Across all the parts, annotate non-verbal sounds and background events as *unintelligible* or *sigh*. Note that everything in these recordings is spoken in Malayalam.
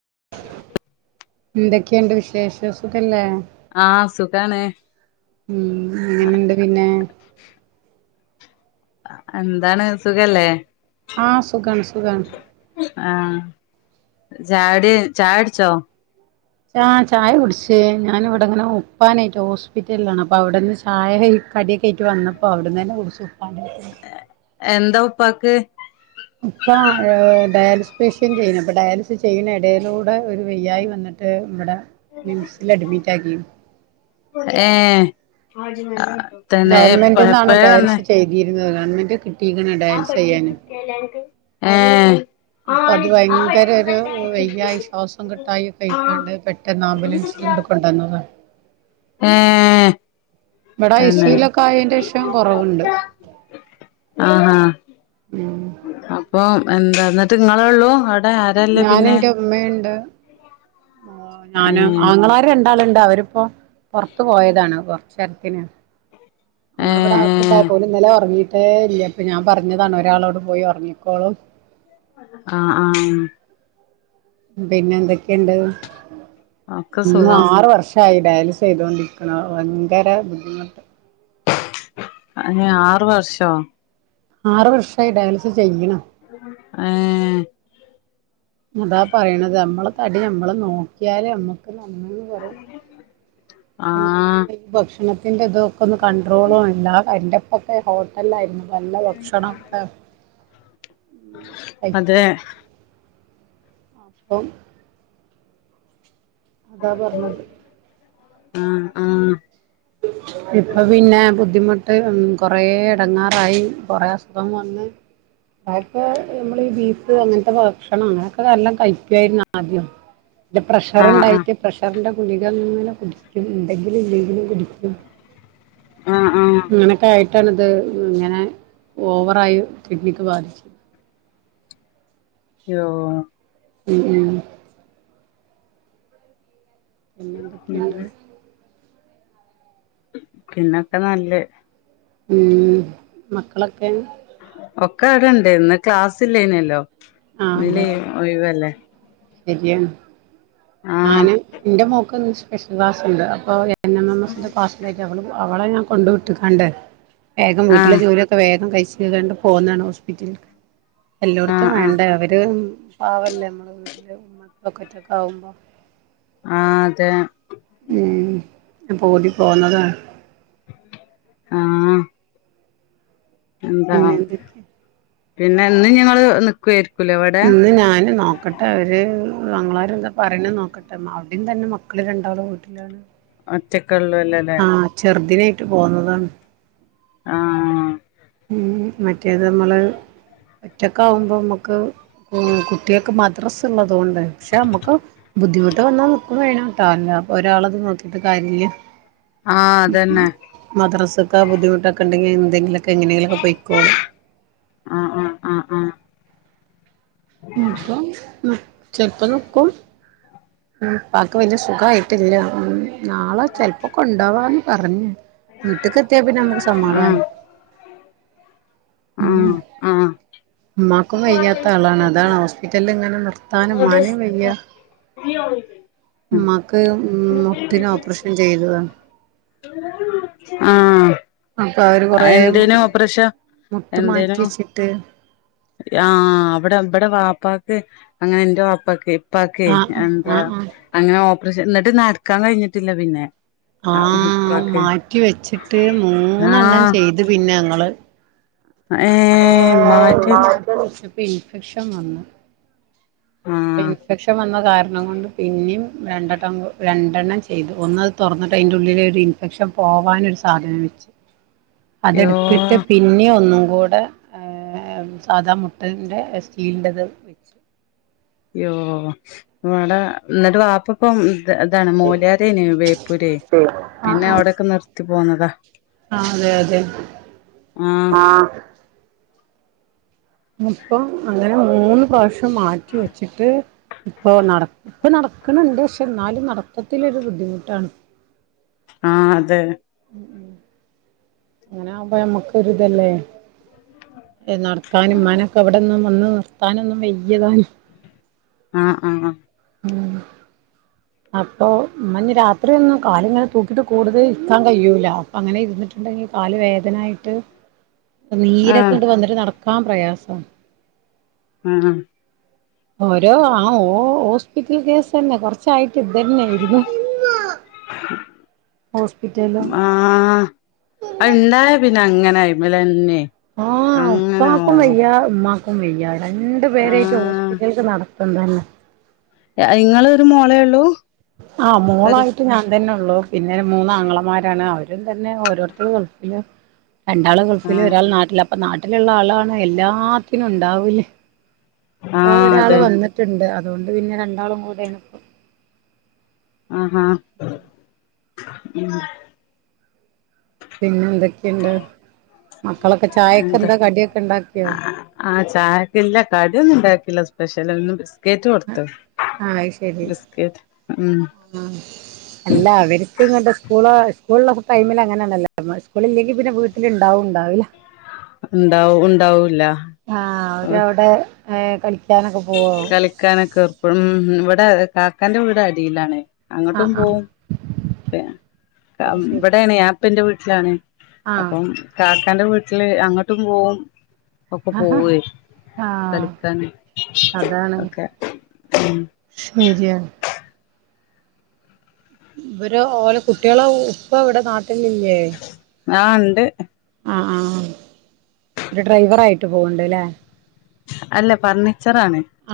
*inaudible* എന്തൊക്കെണ്ട് വിശേഷം സുഖല്ലേ ആഹ് സുഖാണ് മ് എങ്ങനെണ്ട് പിന്നെ എന്താണ് സുഖല്ലേ ആഹ് സുഖാണ് സുഖാണ് ചായൊടി ചായൊടിച്ചോ?? ആഹ് ചായ കുടിച്ച് ഞാന്വ്ടെങ്ങനെ ഉപ്പാനായിറ്റ് ഹോസ്പിറ്റല്ലാണ് അപ്പൊ അവിടെന്ന് ചായ കടിയൊക്കെ ആയിറ്റ് വന്നപ്പോ അവിടന്നന്നെ കുടിച്ചു ഉപ്പാന്റെ എന്താ ഉപ്പാക്ക് ഇപ്പ ഏഹ് ഡയാലിസ് പേഷ്യന്റെനു അപ്പൊ ഡയാലിസ് ചെയ്യ്ണെ എടേലൂടെ ഒരു വെയ്യായി വന്നി റ്റ് ഇവടെ മിംസിൽ അഡ്മിറ്റാക്കിന് *inaudible* എപ്പ ഗവൺമെന്റ്ന്നാണ് എപ്പഴന്നെ ഡയാലിസ് ചെയ്തീര്ന്നത് ഗവൺമെന്റ് ക് ഏഹ് അപ്പൊ അത് ഭയങ്കര ഒരു വെയ്യായി ശ്വാസം കിട്ടായി ആയ്ക്കാണ്ട് പെട്ടെന്ന് ആംബുലൻസ് ങ്ങട് കൊണ്ടന്നതാണ് ഏഹ് ഇവിടാ തന്നെ അയ്‌സിലൊക്കെ അയേന്റെ ഷം കൊറവുണ്ട് ആഹഹാ അപ്പൊ എന്താ എന്നിട്ട് ഇങ്ങളെ ഉള്ളൂ ആരല്ലേ ഞാന പിന്നെ എന്റെ ഇമ്മണ്ട് ഞാന് ഏഹ് ആങ്ങളാരുണ്ട് ാളണ്ട് അവരിപ്പോ പുറത്തു പോയതാണ് കുറചേരത്തിന് നമ്മളിവിടെ ഏഹ് ഏഹ് ആക്കുണ്ടായ പോലും ഇന്നലെ ഒറങ്ങിട്ട് മേ ഇല്ല ഇപ്പൊ ഞാൻ പറഞ്ഞതാണ് ഒരാളോട് പോയി ഉറങ്ങിക്കോളു ആഹ് ആഹ് പിന്നെ എന്തൊക്കെയുണ്ട് ഒക്കെ ഇന്ന് സുഖം ആറ് വർഷയി ഡയാലിസ് ചെയ്തൊണ്ടിരിക്കാണ് ഭയങ്കര ബുദ്ധിമുട്ട് അ ആറു വർഷോ? ആറ് വർഷമായി ഡയലിസ് ചെയ്യണ് ഹേ അതാ പറയണത് നമ്മള് തടി നമ്മള് നോക്കിയാല ഞമ്മക്ക് നന്നന്ന് പറയും എല്ലാ ആഹ് ഭക്ഷണം ഭക്ഷണത്തിൻ്റെ ഇതൊക്കെൊന്ന കണ്ടട്രോളും ഇല്ല എൻ്റെപ്പൊക്കെ ഹോട്ടലായിരുന്നു. നല്ല ഭക്ഷണംക്കെ അതെ അപ്പം അതാ പറഞ്ഞത് ആ.. ആ.. ഇപ്പൊ പിന്നെ ബുദ്ധിമുട്ട് മ് - കൊറെേ എടങ്ങാറായി കൊറെ അസുഖം വന്ന് അദ്യോക്കെ നമ്മൾ ഈ ബീഫ് അങ്ങനത്തെ ഭക്ഷണം അങ്ങനെയൊക്കെ എല്ലാം കഴിക്കായിരുന്നു ആദ്യം... ഇന്റെ ആഹ് ആഹ് പ്രഷറിണ്ടായിട്ട് പ്രഷറിന്റെ ഗുളികങ്ങനെ കുടിക്കും ഇൻണ്ടങ്കിലും ഇല്ലെങ്കിലും കുടിക്കു ക്കും *unintelligible* ആ.. ആ.. അതാണത് ഇങ്ങനെ ഓവറായി കിഡ്നിക്ക് ബാധിച് യോ ഉം.. ഉം.. *inaudible* പിന്നെ ഉം എന്തൊക്കെയുണ്ട്. പിന്നൊക്കെ നല്ലയ് ഉം മക്കളൊക്കെ? ഒക്കെ അവിടെ ഇണ്ട്.. ഇന്ന് ക്ലാസ് ഇല്ലേയ്നല്ലോ ആ ഇന്ന് അതെ ലി അതെ ഒയ്വല്ലേ ശരിയാണ് ഞാന് എന്റെ മോക്ക്ന്ന് സ്പെഷ്യൽ ക്ലാസ് ഉണ്ട് അപ്പൊ എൻ എം എം എസിന്റെ ക്ലാസിലേക്ക് അവ അവളെ ഞാൻ കൊണ്ട് വിട്ട്ങ്ങാണ്ട് വേഗം വീട്ടിലെ ആഹ് ജോലിയൊക്കെ വേഗം കഴിച്ചണ്ട് പോകുന്നതാണ് ഹോസ്പിറ്റൽക് എല്ലാടത്തും ആഹ് ആഹ് വേണ്ട പാവല്ലേ നമ്മെ വീട്ടില് ഉമ്മ ഒറ്റൊക്കെ ആവുമ്പോ ആ അതെ... ഉം ഓടി പോന്നതാണ്. ആഹ്.. എന്താ പിന്നെ എന്തൊക്കെ പിന്നെ എന്നന്നും ഞങ്ങള് നി ക്ക്വായിരക്കും. ഇന്ന് ഞാന് നോക്കട്ടെ അവര്. ആങ്ങളാര്‌എന്താ പറയണനോക്കട്ടെ അവിടയും തന്നെ മക്കള് രണ്ടാളുംവീട്ടിലാണ്. ഒറ്റക് ആഹ ചെറുദിനായിട്ട് പോന്നതാണ്. ആഹ ഉ മറ്റേത് നമ്മള് ഒറ്റക്കാകുമ്പം മമ ക്ക് ഉം കുട്ടികക്കെ മ മദ്ര സുള്ളതുകൊണ്ടപക്ഷെ നമ്മക്ക് ബുദ്ധിമുട്ട് വന്നാ നിക്കും വേണ ഒരാൾത് നോക്കിട്ട് കാ ആഹ് അതന്നെ മദ്രസൊക്കെ ബുദ്ധിമുട്ടൊക്കെണ്ടെങ്കി എന്തെങ്കില ക്കെ എങ്ങനെലൊക്കെ പോയ്ക്കോളും ആഹ് ആഹ് ആഹ് മ് പംമ് ചെൽപ്പം ന്ക്കും ഉപ്പാക്ക് വെല്ല്യ സുഖയിട്ടില്ലില്ല നാളെ ചെൽപ്പോ കൊണ്ടവാന്ന് പറഞ്ഞു് വീട്ട്ക്ക് എത്തിയാപ്ന്നെ മ്മക്ക് സമാധാ ആഹ് നെയ് ഉം ആഹ് ആഹ് ഉമ്മാക്കും വയ്യാത്ത ആളാണ് അതാണ് ഹോസ്പി റ്റല്ല്ങ്ങനെ നിർ താന് മാന് വെയ്യ ഉമ്മാക്ക് മുട്ട്ന് ഓപ്പറേഷൻ ചെയ്തതാ ആഹ് അപ്പൊ അവര് ആ കൊറേ എന്തേനോ ഓപ്ര മുട്ട് ഷംഎന്തേനോ? മാറ്റി വെച്ചിട്ട് ആഹ അവിടെ ഇവിടെ വ ഉപ്പക്ക് അങ്ങനെ ന്റെ വാപ്പാക്ക് ഇപ്പക്കേ ആഹ് എന്താ ആഹ് ആഹ് അങ്ങനെ ഓപ കൃഷാ ന്നെട്ട് നടക്കാൻകഴിഞ്ഞിട്ടില്ല പിന്നെ ആഹ ഇപ്പാക്ക് മാറ്റിവെച്ചിട്ട് മൂന്നെണ്ണം ആഹ് ചെയ്ത് പിന്നെ ഞങ്ങള് ഏഹ് മാറ്റി വെച്ച് പ്പാക്ക് ഇപ്പംഇൻഫെക്ഷൻ വന്ന് ആഹ് ഇൻഫെക്ഷൻ വന്ന കാരണം കൊണ്ട് പിന്നിം രണ്ടെട്ടം രണ്ടെണ്ണം ചെയ്തു ഒന്നത് തൊർന്ന്ട്ട് അഇൻ്റെ ഉള്ളിലൊരു ഇൻഫെക്ഷൻ പോവാനൊരു സാധനം വെച്ച്. *unintelligible* യ്യോ അതെടുത്ട്ട് പിന്നെ ഠ ഒന്നു കടെ മ് ഹ് സാധാ മുട്ട് ൻ്റെസ്റ്റീലിൻ്ത് വെച്ചു യ്യോ വടെ ന്നെട്ട് വാപ്പ്പം അതാണ് മോല്യാരേന് ബേപ്പൂര് പിന്നെ അവിടെൊക്കെ നിർത്തി പോന്നതാ. അഹ് അതെ അതെ ആഹ് ആ ഇപ്പം അങ്ങനെ മൂന്ന് പ്രാവശ്യം മാറ്റി വെച്ചിട്ട് ഇപ്പൊ നടക് ഇപ്പ നടക്ണ്ണ്ട് ക്ഷെ ന്നാലും നടത്തത്തിലൊരു ബുദ്ധിമുട്ടാണ്. ആഹ അതെ ങ്ങനവുമ്പോ ഞമ്മക്കൊര് തല്ലേ? ഏ നടക്കാനും ഇമ്മാനൊക്കെ ഇവിടെന്നും വന്ന് നിർത്താനൊന്നും വയ്യ താനും ആഹ ആഹ അപ്പൊ മമ്മഞ് രാത്രി ഒന്നും കാല്ങ്ങനെ തൂക്കിട്ട് കൂടുതല് ഇര്ക്കാ ൻ കയ്യുല അപ്പൊ അങ്ങനെ ഇര്ന്ന് ണ്ടെങ്കി കാല് വേദനായിട്ട് *unintelligible* നീരൊക്കെ ആഹ് ങ്ങട്ട് വന്നിട്ട് നടക്കാൻ പ്രയാസ. ആഹ ഓരോ ആ ഓ ഹോസ്പിറ്റൽ കേസന്നെ കൊറച്ചായിട്ട് ഇതന്നായിരുന്നു *unintelligible* ആഹ അഹ് അത്ണ്ടായ രപിന്നെ അങ്ങനെ അയി്മലന്നെ. ആഹ പ്പാക്കും വെയ്യ മ്മക്കും? ക്കും വയ്യ രണ്ടു പേരായിട്ട് ആഹ് ഹോസ്പിറ്റലക്ക് നടത്തം തന്നെ എ ങ്ങൾ ഒരു മോളെ ള്ളൂ? ആഹ് മോളായിട്ട് ഞാൻ തന്നെ ള്ളോ പിന്നെ മൂന്നാംങ്ങളമാരാണ് അവരും തന്നെ ഓരോരുത്തും ഗൾഫില് രണ്ടാള് ഗൾഫില് ആഹ് ഒരാൾ നാട്ടില്, അപ്പൊ നാട്ടിലുള്ള ആളാണ് എല്ലാത്തിനും ഉണ്ടാവല്. ഓ ആഹ് ഒരാള് അതെ വന്നിട്ടുണ്ട് അതുകൊണ്ട് പിന്നെ രണ്ടാളും കൂടൊണ് ഇപ്പം. ആഹ്ഹ മം പിന്നെ എന്തൊക്കെയുണ്ട്? മം എന്താ ആഹ് ചായക്കില്ല കടിയൊന്നും ഇണ്ടാക്കില്ല പക്ഷേല ഇന്ന് ബിസ്കറ്റ് കൊടുത്തു ബിസ്കറ്റ് ഉം ആ അല്ല അവർക്ക് ഇസ്കൂള് ഇസ്കൂളുള്ള ടൈമിൽ അങ്ങനണല്ലോ. ഇസ്കൂള് ഇല്ലെങ്കിൽ പിന്നെ വീട്ടിലുണ്ടാവുംണ്ടാവില്ല. ഉണ്ടാവും ഉണ്ടാവൂല്ല ആഹ് അവരവിടെ ങ് കളിക്കാനൊക്കെ പോവും. ഇപ്പം ഇവിടെ കാക്കാന്റെ വീട് അടിയിലാണ്. അങ്ങോട്ടും ആഹ് ആഹ് പോവും, അത് ശരി ഇവിടെയാണ്, ഞാൻപ്പന്റെ വീട്ടിലാണ്. ആഹ് അപ്പം കാക്കാന്റെ വീട്ടില് അങ്ങോട്ടും പോകും ഒക്കെ പോവെ ആഹ് കളിക്കാന്. അതാണ് ഒക്കെ ഉം. ശരിയാണ് ഇവര് ഓലെ കുട്ടികളെ ഉപ്പ ഇവിടെ നാട് ട്ടിലില്ലേ ആ ഉണ്ട് ആ ആ ഒരു ഡ്രൈവറായിട്ട് പോവിണ്ട് ല്ലേ? അല്ല പറഞ്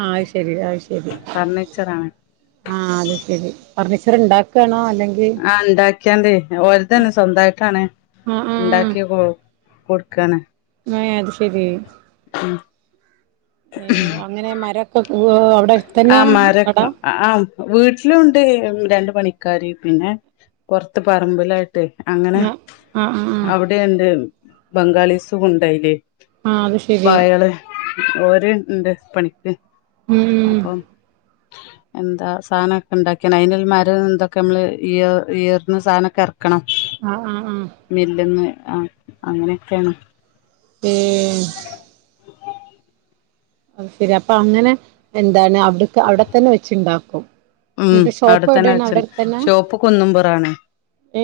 ആ അത് ശരി അത് ശരി ഫർണിച്ചറാണ് ആ അത് ശരി. ഫർണിച്ചർ ഉണ്ടാക്കാണോ അല്ലെ ആ ഉണ്ടാക്കിയാണ്ടേ ഓര്താണ് സ്വന്തായിട്ടാണ് ആഹ് ഉണ്ടാക്കി കൊ കൊടുക്കാണ്. ആ അത് ശരി ഏ അങ്ങനെ മര ആ മര ആഹ് വീട്ടിലുണ്ട് രണ്ട് പണിക്കാര് പിന്നെ പുറത്ത് പറമ്പിലായി ട്ട് അങ്ങനെ ആഹ് ആഹ് ആഹ് ആഹ് അവിടെയ്ണ്ട് ബംഗാളിസ് ഉണ്ടയില്ല്. ആ അത് ശരി. ഓര് ഉണ്ട് പണിക്ക് ഊം അപ്പം *inaudible* എന്താ സാനൊക്കെ ഉണ്ടാക്കിണ് അയിന്ൽ മരം എന്തൊക്കെ നമ്മള് ഈർ ഈർന്ന് സാനൊക്കെ എർ ക്കണം ആഹ് ആഹ് ആഹ് മില്ലിന്ന് ആ അങ്ങനെയൊക്കെയാണ്. ഏ അത് ശരി അപ്പൊ അങ്ങനെ എന്താണ്? അവിടക്ക് അവിടെത്തന്നെ വെച്ചുണ്ടാക്കും? ഉം എന്നിട്ട് ഷോപ്പ് അവിടെത്തന്നെ എവിടെയാണ് വെച്, അവിടെ അടുത്തന്നെ ഷോപ്പ് കുന്നുംപുറാണ്. ഏ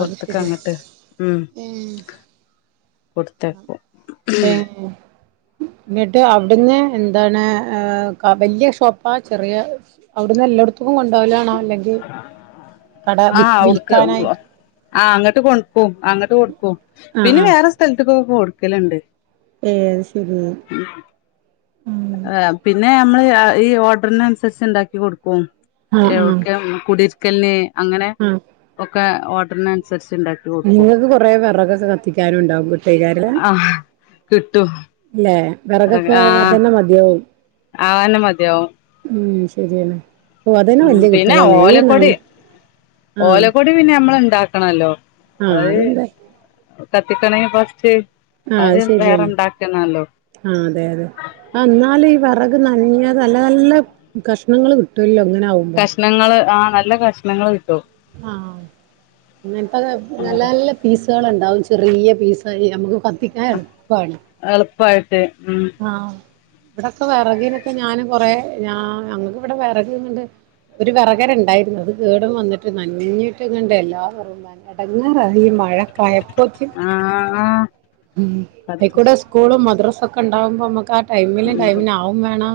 അത് ശരി അങ്ങട്ട് ഉം ഏ കൊടുത്തയക്കും എന്നിട്ട് അവിടുന്ന് എന്താണ് ങ ക വലിയ ഷോപ്പാ ചെറിയ അവിടുന്ന് എല്ലടത്തും കൊണ്ടോവലാണോ അല്ലെങ്കിൽ കട ആ വിൽ അവിടുക്ക് വിൽക്കാനായിട്ട് ആ അങ്ങട്ട് കൊടുക്കും അങ്ങട്ട് കൊടുക്കും ആ പിന്നെ ആ വേറെ സ്ഥലത്തക്കൊക്കെ കൊടുക്കലുണ്ട്. ഏ ശരി ആ പിന്നെ നമ്മള് ആ ഈ ഓർഡറിനനുസരിച്ച് ഉണ്ടാക്കി കൊടുക്കും. ആ ആ എവിടക്ക് കുടരിക്കലിന് അങ്ങനെ ആ ഒക്കെ ഓഡറിന് അനുസരിച്ച് നിങ്ങക്ക് കൊറെ വിറകൊക്കെ കത്തിക്കാനുണ്ടാവും *unintelligible* ആ കിട്ടും. ഇല്ലേ? വിറകൊക്കെ ആ അതന്നെ മതിയാവും ആന്നെ മതിയാവും ഉം ശരിയാണ്. ഓ അതന്നെ ഉം വല്യ പിന്ന കിട്ടലാണ് ഈ നന ഓലക്കൊടി, ഓലക്കൊടി പിന്നെ നമ്മൾ ഇണ്ടാക്കണല്ലോ ആ അതന്തായി കത്തിക്കണെ ഫസ്റ്റ് ആ അത് വേറെ അഅ്ശരിയാണ്. ഇണ്ടാക്കണല്ലോ ആ അതെ അതെ ആ ന്നാലും ഈ പറ നൻഞ്ഞത് നല്ല നല്ല കഷ്ണങ്ങൾ കിട്ടല്ലോ ഇങ്ങനെ കഷ്ണങ്ങള് ആ നല്ല കഷ്ണങ്ങള് കിട്ടും ആഹ ഇങ്ങൻതൊക്കെ നല്ല നല്ല പീസാള് ഉണ്ടാവും ചെറിയ പീസായി- നമുക്ക് കത്തിക്കാൻ എളുപ്പാണ് എളുപ്പായിട്ട് ഉം ആ ഇവിടൊക്കെ വിറകിനൊക്കെ ഞാനും കൊറേ ഞാ ഞങ്ങക്ക് ഇവിടെ വിറകിന്നട്ട് ഒരു വിറകരണ്ടായിരുന്നു. അത് കേടും വന്നിട്ട് നന്ഞ്ഞിട്ട് ങ്ങണ്ട് എല്ലാ വറകും നനഞ്ഞ്. എടങ്ങാറായി ഈ മഴ ആ ഐക്കൂടെ സ്കൂളും മദ്രസൊക്കെ ക്ക ണ്ടാവുമ്പോ നമ്മുക്ക് ആ ടൈമിലും ടൈമിനാവും വേണം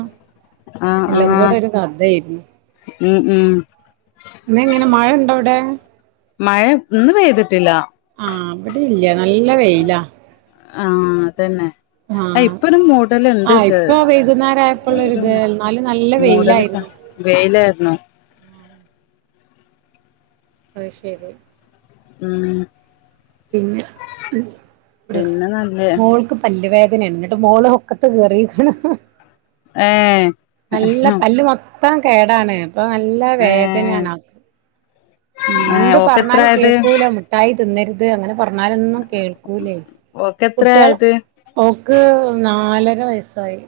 ആ ആ എല്ലം ആ കൂടെ ഒരു കഥ ഏരുന്നു. ഉം ഉം ഇന്ന് എങ്ങനെ മഴണ്ടോടേ. മഴ ഇന്ന് പെയ്തിട്ടില്ല ആഹ ഇവിടില്യ. നല്ല വെയിലാ. ആഹ അതന്നെ. ആ ആഹ് ഇപ്പൊ ഒരു മൂഡലുണ്ട് ആഹ് ഇപ്പൊ വൈകുന്നേരം ചെർതായിട്ട്. ഒരു ആയപ്പോള്ളൊരിത് എന്നാലും നല്ല മൂടലൊക്ക വെയിലായിരുന്നു വെയിലായിരുന്നൊ. അഅ് ശരി. ഉം പിന്നെ പിന്നെ നല്ല മോൾക്ക് പല്ല് വേദന. നെന്നിട്ട് മോള് ഒക്കത്ത് കേറിക്ക്ണ്. ഏ നല്ല പല്ല് മൊത്തം കേടാണ്. പ്പൊ നല്ല ഏഹ് വേദനാണ് ആക്. ഉം ഏഹ് എന്ത് പറഞ്ഞാലും ഓക്കെത്രായത് കേക്കൂല മിഠായി തിന്നരുത്, അങ്ങനെ. പറഞ്ഞാലൊന്നും കേൾക്കൂലേയ്. കുട്യാള് ഓക്കെത്രായത് ഓക്ക് നാലര. വയസ്സായി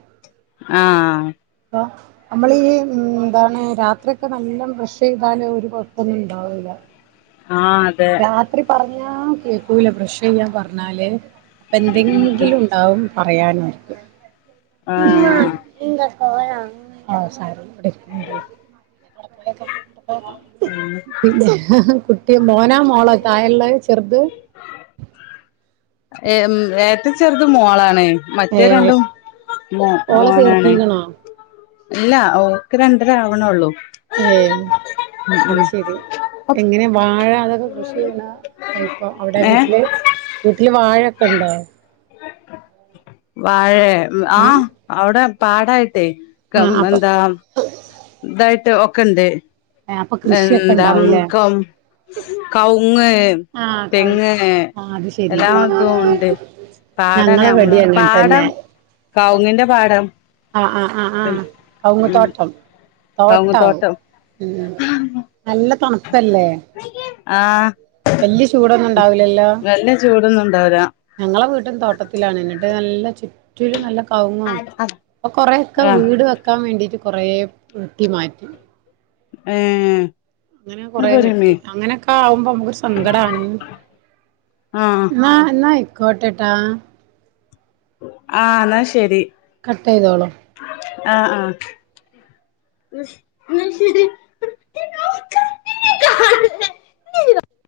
ആഹ നമ്മളീഈ എന്താണ് രാത്രിഒക്കെ നല്ലം ബ്രഷ് ചെയ്താല് ഒരു പൊത്തൊന്നും ണ്ടാവൂല ആഹ അതെ പറഞ്ഞാ കേക്കൂല ബ്രഷ് ചെയ്യാൻ പറഞ്ഞാല് അപ്പൊ എന്തെങ്കിലും ണ്ടാവും. പറയാനായിട്ട്. ഇമ്മാ ആഹ് ഇങ്ക ഓ ആസറും ഇവിടണ്ടല്ലോവിടെ പോയക്കെ. പിന്നെ കുട്ടിയ മോനാ മോള തായള്ളത് ചെറുത്. ഏ ഏറ്റും ചെറുത് മോളാണ്. മറ്റേ ഏ രണ്ടും ഓളെ മോനാണ്. ചേർത്തീക്കണോ ഇല്ല, ഓൾക്ക് രണ്ടര ആവണള്ളൂ. ഏ അത് ശരി, ഉം എങ്ങനെ വാഴ അതൊക്കെ കൃഷി ചെയണ. ഇപ്പൊ അവിടെ ഏഹ് വീട്ടില്, വീട്ടില് വാഴൊക്കെ ഇണ്ടാ. വാഴേ.. ആഹ്, അവിടെ പാടായിട്ടേയ് ആ കം അപ്പൊ എന്താ.. ഇതായിട്ട് ഒക്കെണ്ട്. അപ്പൊ കൃഷിയൊക്കെ എന്തം ഉണ്ടാവൂലേ കൗ കൗ.. മുങ്, ആ കൗ തെങ്ങ് ആ അത് ശരി എല്ലാതും ഉണ്ട്. പാടനെ നമ്മള് ഞങ്ങളെവിടേം അങ്ങനെ പാടം, തന്നെ കൗങ്ങിന്റെ പാടം. ആഹ് ആഹ് ആഹ് ആഹ് കൗങ്ങ് ഉം തോട്ടം. കവുങ്ങ് തോട്ടാവും. തോട്ടം നല്ല നണുപ്പല്ലേ. ആഹ് വല്യ ചൂടൊന്നും ഇണ്ടാവൂലല്ലോ. നല്ല ചൂടൊന്നും ഉണ്ടാവൂല ഞങ്ങളെ വീട്ടും തോട്ടത്തിലാണ് ന്നിട്ട് നല്ല ചെ റ്റിലും നല്ല കൗങ്ങും. പ്പൊ കൊറെക്കെ ആഹ് വീട് വെക്കാൻ വേണ്ടിട്ട് കുറേ വെട്ടി മാറ്റി. ഏഹ് അങ്ങനെ ഇങ്ങട് കൊറെ വെട്ടി പോരമ്മി അങ്ങനെയൊക്കെ ആവുമ്പോ നമുക്ക്. സങ്കടാണ് ആഹ് എന്നാ എന്നാ ആയിക്കോട്ടെ ട്ടാ. ആ എന്നാ ശരി. കട്ട് ചെയ്തോളൂ. ആഹ് ആഹ് എന്നാ ശരി. *unintelligible*